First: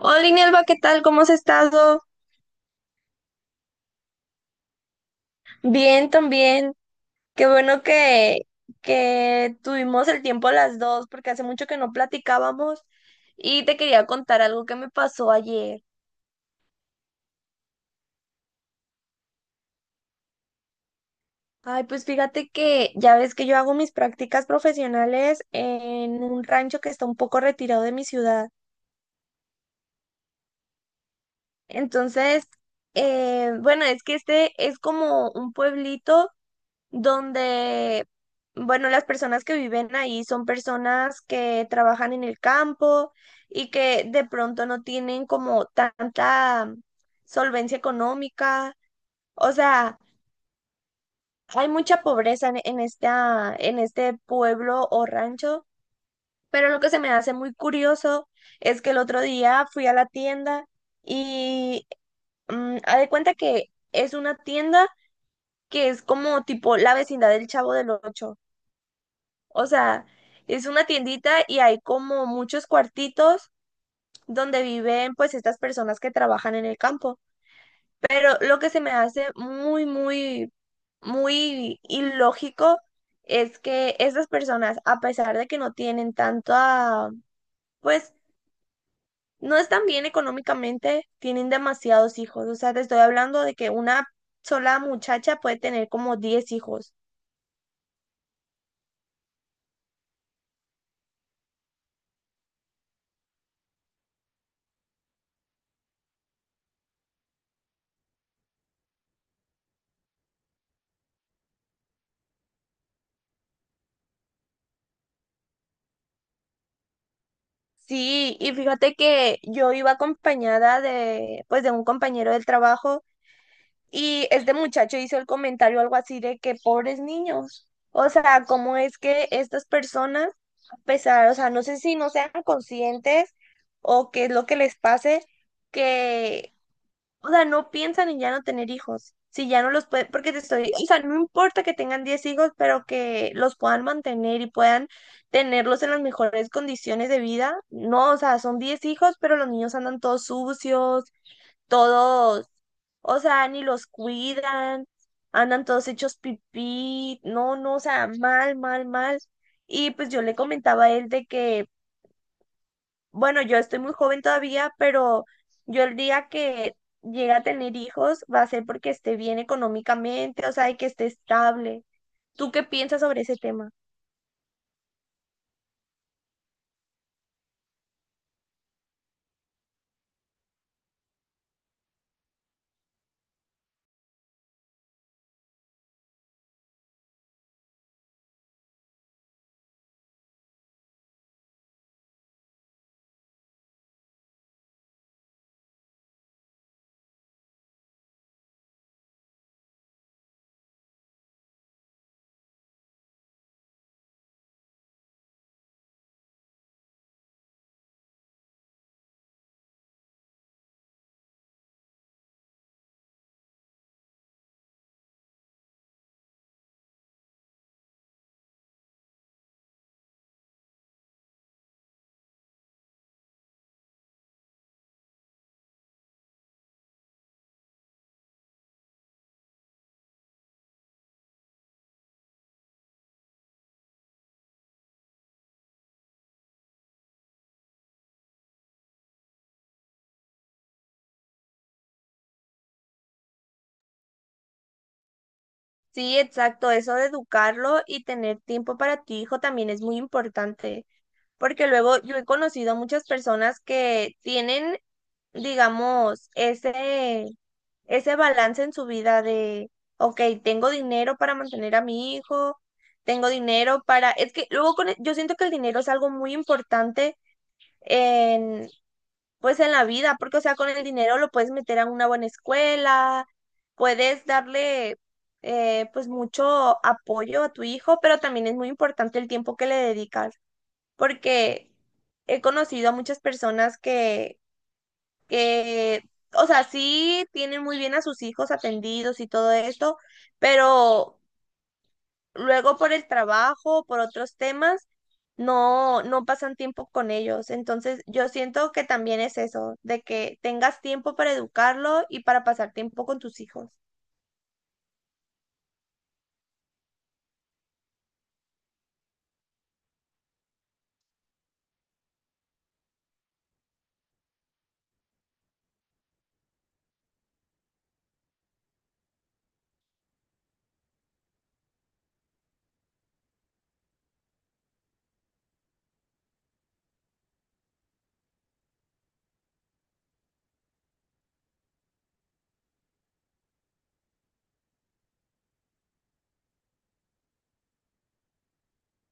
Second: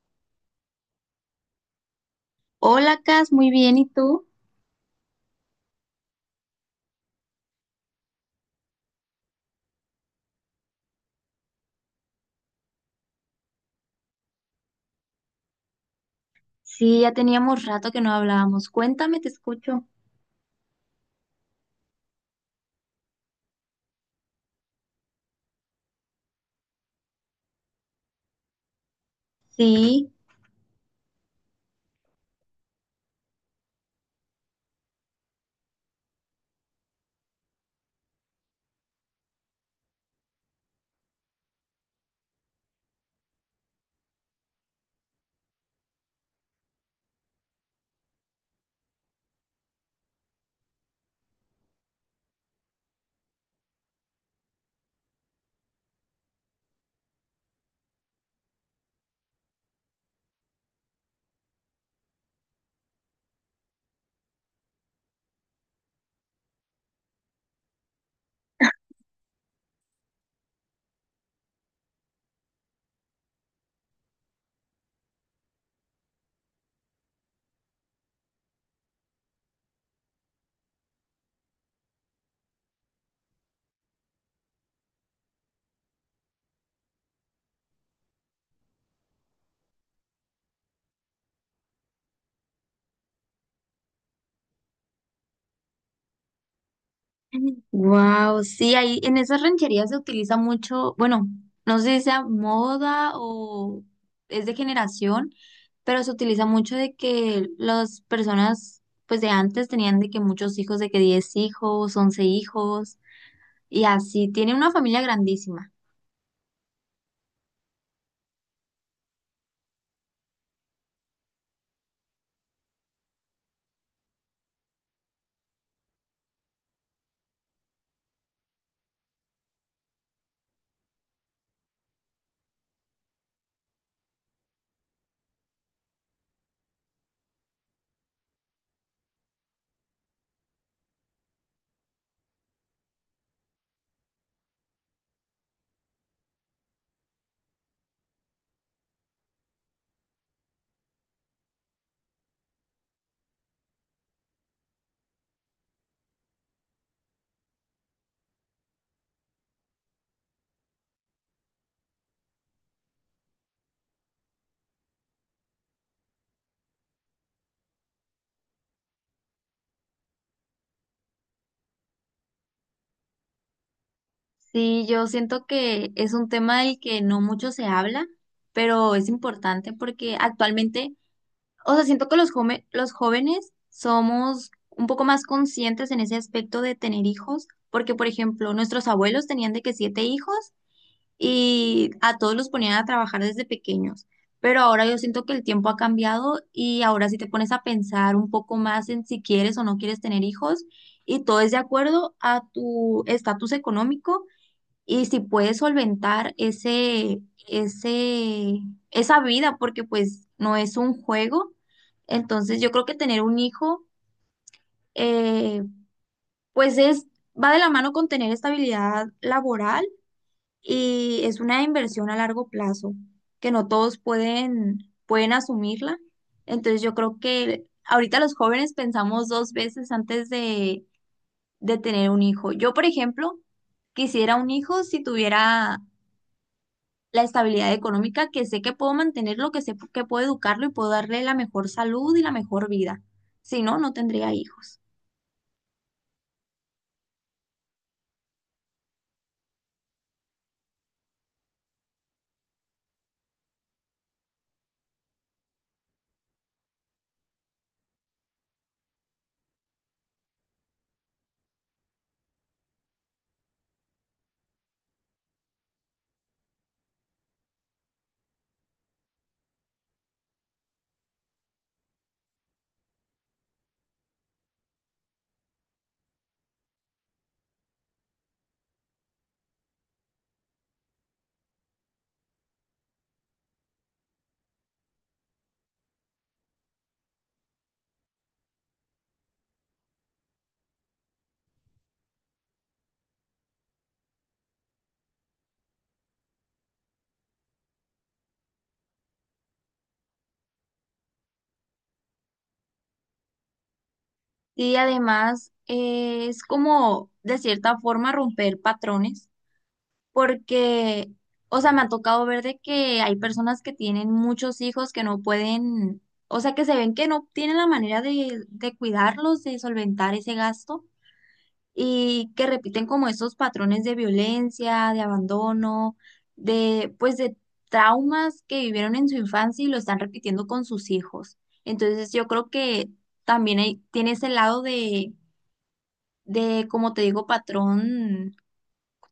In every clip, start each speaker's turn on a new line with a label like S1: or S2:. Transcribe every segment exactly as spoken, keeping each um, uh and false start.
S1: Hola, Inelva, ¿qué tal? ¿Cómo has estado?
S2: Hola, Cas, muy bien, ¿y tú?
S1: Bien, también. Qué bueno que, que tuvimos el tiempo las dos, porque hace mucho que no platicábamos y te quería contar algo que me pasó ayer.
S2: Sí, ya teníamos rato que no hablábamos. Cuéntame, te escucho.
S1: Ay, pues fíjate que ya ves que yo hago mis prácticas profesionales en un rancho que está un poco retirado de mi ciudad.
S2: Sí,
S1: Entonces, eh, bueno, es que este es como un pueblito donde, bueno, las personas que viven ahí son personas que trabajan en el campo y que de pronto no tienen como tanta solvencia económica. O sea, hay mucha pobreza en, en esta, en este pueblo o rancho, pero lo que se me hace muy curioso es que el otro día fui a la tienda y mm, haz de cuenta que es una tienda que es como tipo la vecindad del Chavo del Ocho. O sea, es una tiendita y hay como muchos cuartitos donde viven pues estas personas que trabajan en el campo. Pero lo que se me hace muy, muy, muy ilógico es que estas personas, a pesar de que no tienen tanta, pues no están bien económicamente, tienen demasiados hijos. O sea, te estoy hablando de que una sola muchacha puede tener como diez hijos.
S2: wow, sí, ahí en esas rancherías se utiliza mucho, bueno, no sé si sea moda o es de generación, pero se utiliza mucho de que las personas, pues de antes tenían de que muchos hijos, de que diez hijos, once hijos, y así, tiene una familia grandísima.
S1: Sí, y fíjate que yo iba acompañada de, pues, de un compañero del trabajo y este muchacho hizo el comentario algo así de que pobres niños, o sea, cómo es que estas personas, a pesar, o sea, no sé si no sean conscientes o qué es lo que les pase, que o sea, no piensan en ya no tener hijos. Si ya no los pueden, porque te estoy, o sea, no importa que tengan diez hijos, pero que los puedan mantener y puedan tenerlos en las mejores condiciones de vida. No, o sea, son diez hijos, pero los niños andan todos sucios, todos, o sea, ni los cuidan, andan todos hechos pipí, no, no, o sea, mal, mal, mal. Y pues yo le comentaba a él de que bueno, yo estoy muy joven todavía, pero yo el día que llegue a tener hijos va a ser porque esté bien económicamente, o sea, y que esté estable. ¿Tú qué piensas sobre ese tema?
S2: Sí, yo siento que es un tema del que no mucho se habla, pero es importante porque actualmente, o sea, siento que los jome- los jóvenes somos un poco más conscientes en ese aspecto de tener hijos, porque por ejemplo, nuestros abuelos tenían de que siete hijos y a todos los ponían a trabajar desde pequeños, pero ahora yo siento que el tiempo ha cambiado y ahora si te pones a pensar un poco más en si quieres o no quieres tener hijos y todo es de acuerdo a tu estatus económico y si puedes solventar ese, ese, esa vida, porque pues no es un juego. Entonces yo creo que tener un hijo, eh, pues es, va de la mano con tener estabilidad laboral y es una inversión a largo plazo, que no todos pueden, pueden asumirla. Entonces yo creo que ahorita los jóvenes pensamos dos veces antes de, de tener un hijo. Yo, por ejemplo, quisiera un hijo si tuviera la estabilidad económica, que sé que puedo mantenerlo, que sé que puedo educarlo y puedo darle la mejor salud y la mejor vida. Si no, no tendría hijos.
S1: Sí, exacto, eso de educarlo y tener tiempo para tu hijo también es muy importante, porque luego yo he conocido a muchas personas que tienen digamos, ese, ese balance en su vida de, ok, tengo dinero para mantener a mi hijo, tengo dinero para, es que luego con, el- yo siento que el dinero es algo muy importante en, pues en la vida, porque o sea, con el dinero lo puedes meter a una buena escuela, puedes darle eh, pues mucho apoyo a tu hijo, pero también es muy importante el tiempo que le dedicas, porque he conocido a muchas personas que, o sea, sí tienen muy bien a sus hijos atendidos y todo esto, pero luego por el trabajo, por otros temas, no, no pasan tiempo con ellos. Entonces, yo siento que también es eso, de que tengas tiempo para educarlo y para pasar tiempo con tus hijos.
S2: Y además eh, es como, de cierta forma, romper patrones, porque, o sea, me ha tocado ver de que hay personas que tienen muchos hijos que no pueden, o sea, que se ven que no tienen la manera de, de cuidarlos, de solventar ese gasto, y que repiten como esos patrones de violencia, de abandono, de pues de traumas que vivieron en su infancia y lo están repitiendo con sus hijos. Entonces yo creo que también hay, tiene ese lado de, de, como te digo, patrón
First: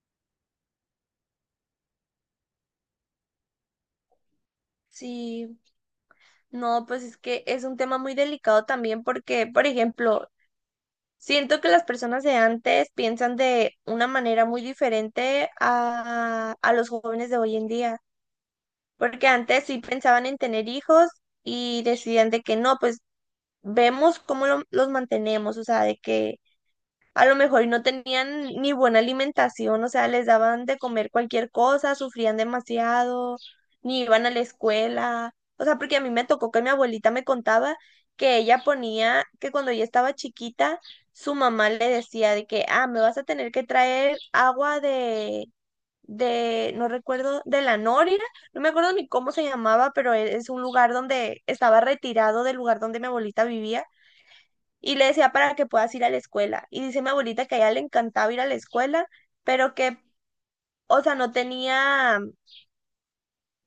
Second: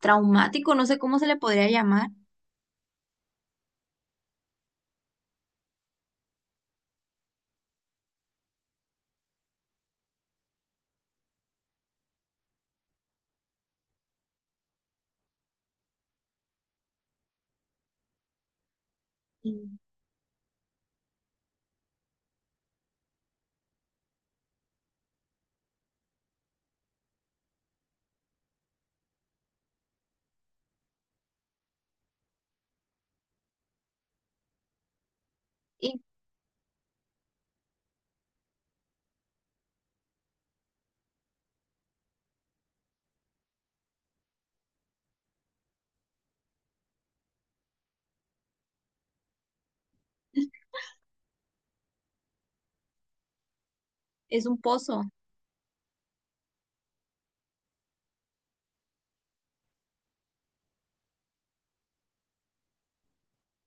S2: traumático, no sé cómo se le podría llamar.
S1: Sí, no, pues es que es un tema muy delicado también porque, por ejemplo, siento que las personas de antes piensan de una manera muy diferente a, a los jóvenes de hoy en día. Porque antes
S2: Y,
S1: sí pensaban en tener hijos y decidían de que no, pues vemos cómo lo- los mantenemos, o sea, de que a lo mejor no tenían ni buena alimentación, o sea, les daban de comer cualquier cosa, sufrían demasiado, ni iban a la escuela, o sea, porque
S2: y
S1: a mí me tocó que mi abuelita me contaba que ella ponía, que cuando ella estaba chiquita, su mamá le decía de que, ah, me vas a tener que traer agua de de, no recuerdo, de la Nórida, no me acuerdo ni cómo se llamaba, pero e- es un lugar donde estaba retirado del lugar donde mi abuelita vivía
S2: es un
S1: y
S2: pozo.
S1: le decía para que puedas ir a la escuela. Y dice mi abuelita que a ella le encantaba ir a la escuela, pero que, o sea, no tenía,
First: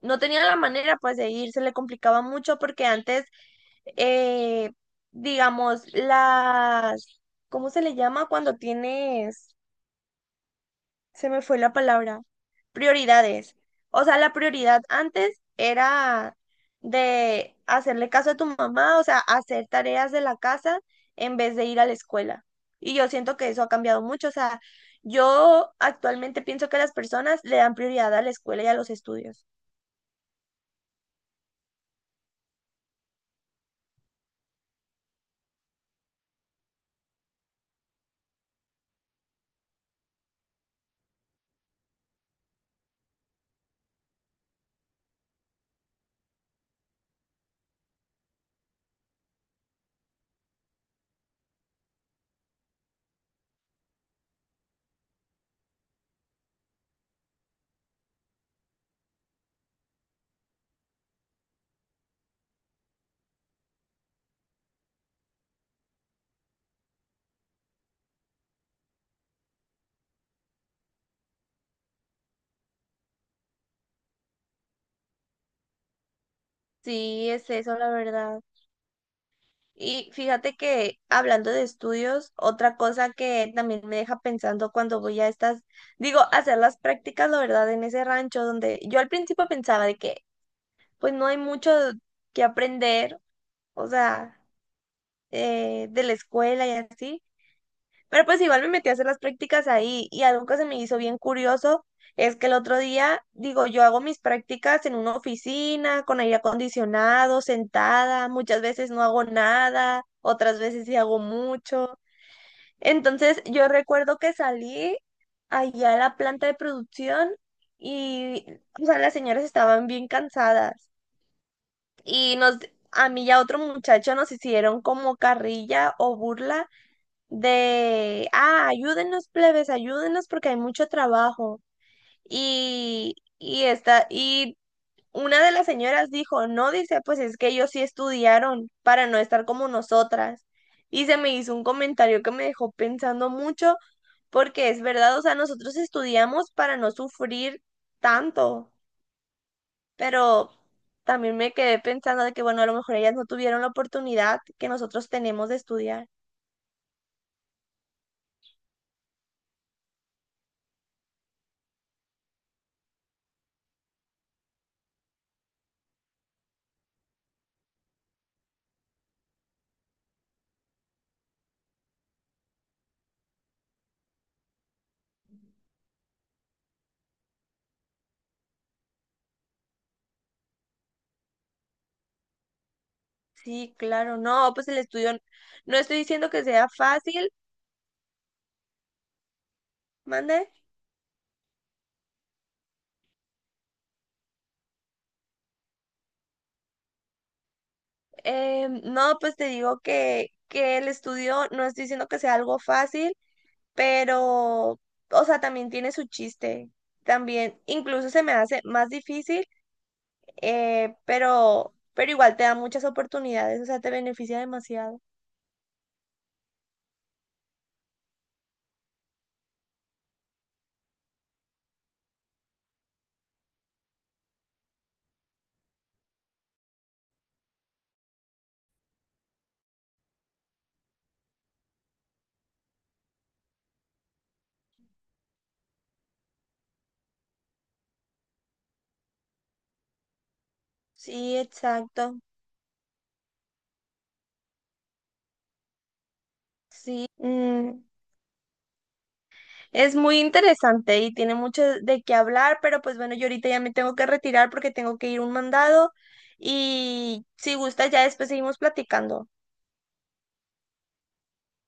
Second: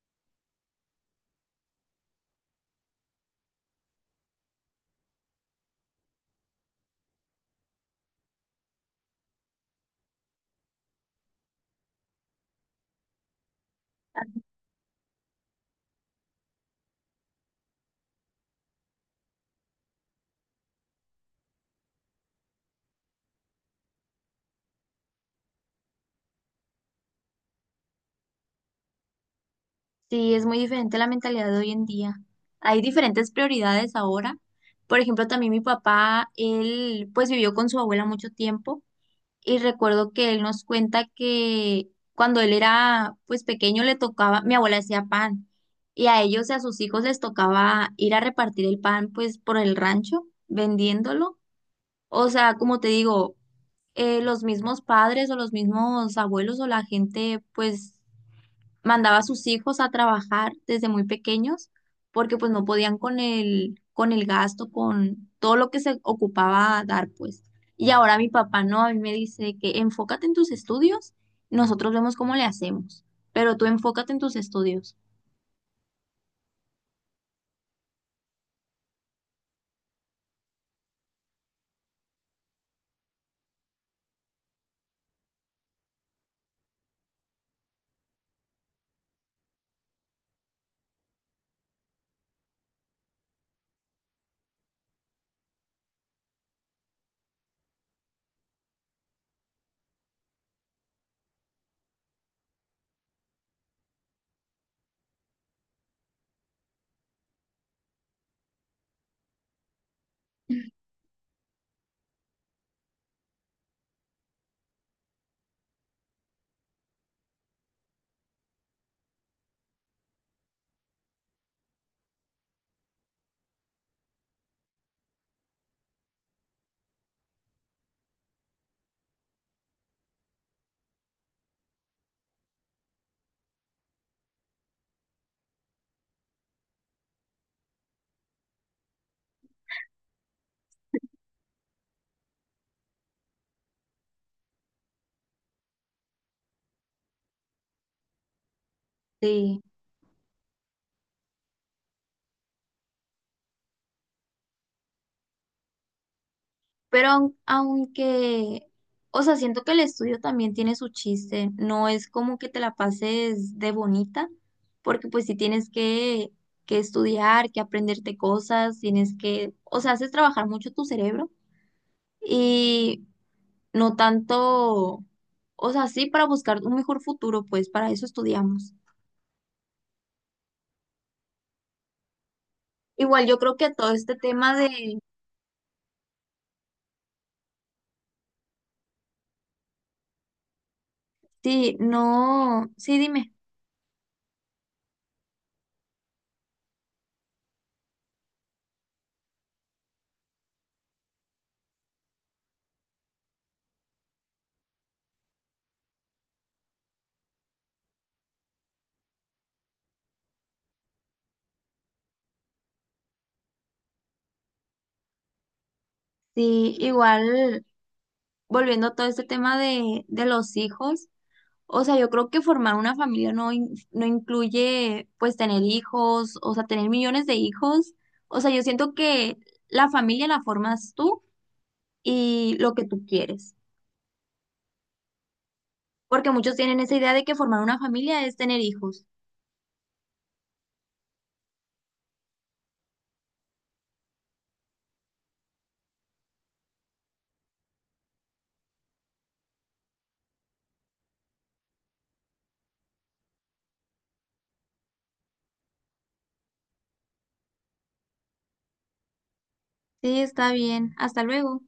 S1: no tenía la manera pues de ir, se le complicaba mucho porque antes, eh, digamos, las, ¿cómo se le llama cuando tienes? Se me fue la palabra, prioridades. O sea, la prioridad antes era de hacerle caso a tu mamá, o sea, hacer tareas de la casa en vez de ir a la escuela. Y yo siento que eso ha cambiado mucho. O sea, yo actualmente pienso que las personas le dan prioridad a la escuela y a los estudios.
S2: Sí, es muy diferente la mentalidad de hoy en día. Hay diferentes prioridades ahora. Por ejemplo, también mi papá, él pues vivió con su abuela mucho tiempo. Y recuerdo que él nos cuenta que cuando él era pues pequeño le tocaba, mi abuela hacía pan y a ellos y a sus hijos les tocaba ir a repartir el pan pues por el rancho vendiéndolo. O sea, como te digo, eh, los mismos padres o los mismos abuelos o la gente pues mandaba a sus hijos a trabajar desde muy pequeños porque pues no podían con el, con el, gasto, con todo lo que se ocupaba a dar pues. Y ahora mi papá no, a mí me dice que enfócate en tus estudios, nosotros vemos cómo le hacemos, pero tú enfócate en tus estudios.
S1: Sí, es eso, la verdad. Y fíjate que hablando de estudios, otra cosa que también me deja pensando cuando voy a estas, digo, a hacer las prácticas, la verdad, en ese rancho donde yo al principio pensaba de que pues no hay mucho que aprender, o sea, eh, de la escuela y así, pero pues igual me metí a hacer las prácticas ahí y algo que se me hizo bien curioso es que el otro día, digo, yo hago mis prácticas en una oficina con aire acondicionado, sentada, muchas veces no hago nada, otras veces sí hago mucho. Entonces yo recuerdo que salí allá a la planta de producción y, o sea, las señoras estaban bien cansadas y nos, a mí y a otro muchacho nos hicieron como carrilla o burla de, ah, ayúdennos plebes, ayúdennos porque hay mucho trabajo. Y, y esta, y una de las señoras dijo, no, dice, pues es que ellos sí estudiaron para no estar como nosotras. Y se me hizo un comentario que me dejó pensando mucho, porque es verdad, o sea, nosotros estudiamos para no sufrir tanto,
S2: Sí.
S1: pero también me quedé pensando de que, bueno, a lo mejor ellas no tuvieron la oportunidad que nosotros tenemos de estudiar.
S2: Pero aun- aunque, o sea, siento que el estudio también tiene su chiste, no es como que te la pases de bonita, porque pues si tienes que, que estudiar, que aprenderte cosas, tienes que, o sea, haces trabajar mucho tu cerebro y no tanto, o sea, sí para buscar un mejor futuro, pues para eso estudiamos. Igual yo creo que
S1: Sí,
S2: todo este
S1: claro, no,
S2: tema
S1: pues el
S2: de,
S1: estudio, no estoy diciendo que sea fácil, mande.
S2: sí, no, sí, dime,
S1: Eh, no, pues te digo que, que el estudio, no estoy diciendo que sea algo fácil, pero, o sea, también tiene su chiste. También, incluso se me hace más difícil, eh, pero, pero igual te da muchas oportunidades, o sea, te beneficia demasiado.
S2: sí, igual volviendo a todo este tema de, de los hijos. O sea, yo creo que formar una familia no, in- no incluye pues tener hijos, o sea, tener millones de hijos. O sea, yo siento que la familia la formas tú y lo que tú quieres. Porque muchos tienen esa idea de que formar una familia es tener hijos.
S1: Sí, exacto. Sí. Mm, Es muy interesante y tiene mucho de qué hablar, pero pues bueno, yo ahorita ya me tengo que retirar porque tengo que ir a un mandado y si gusta ya después seguimos platicando.
S2: Sí, está bien. Hasta luego.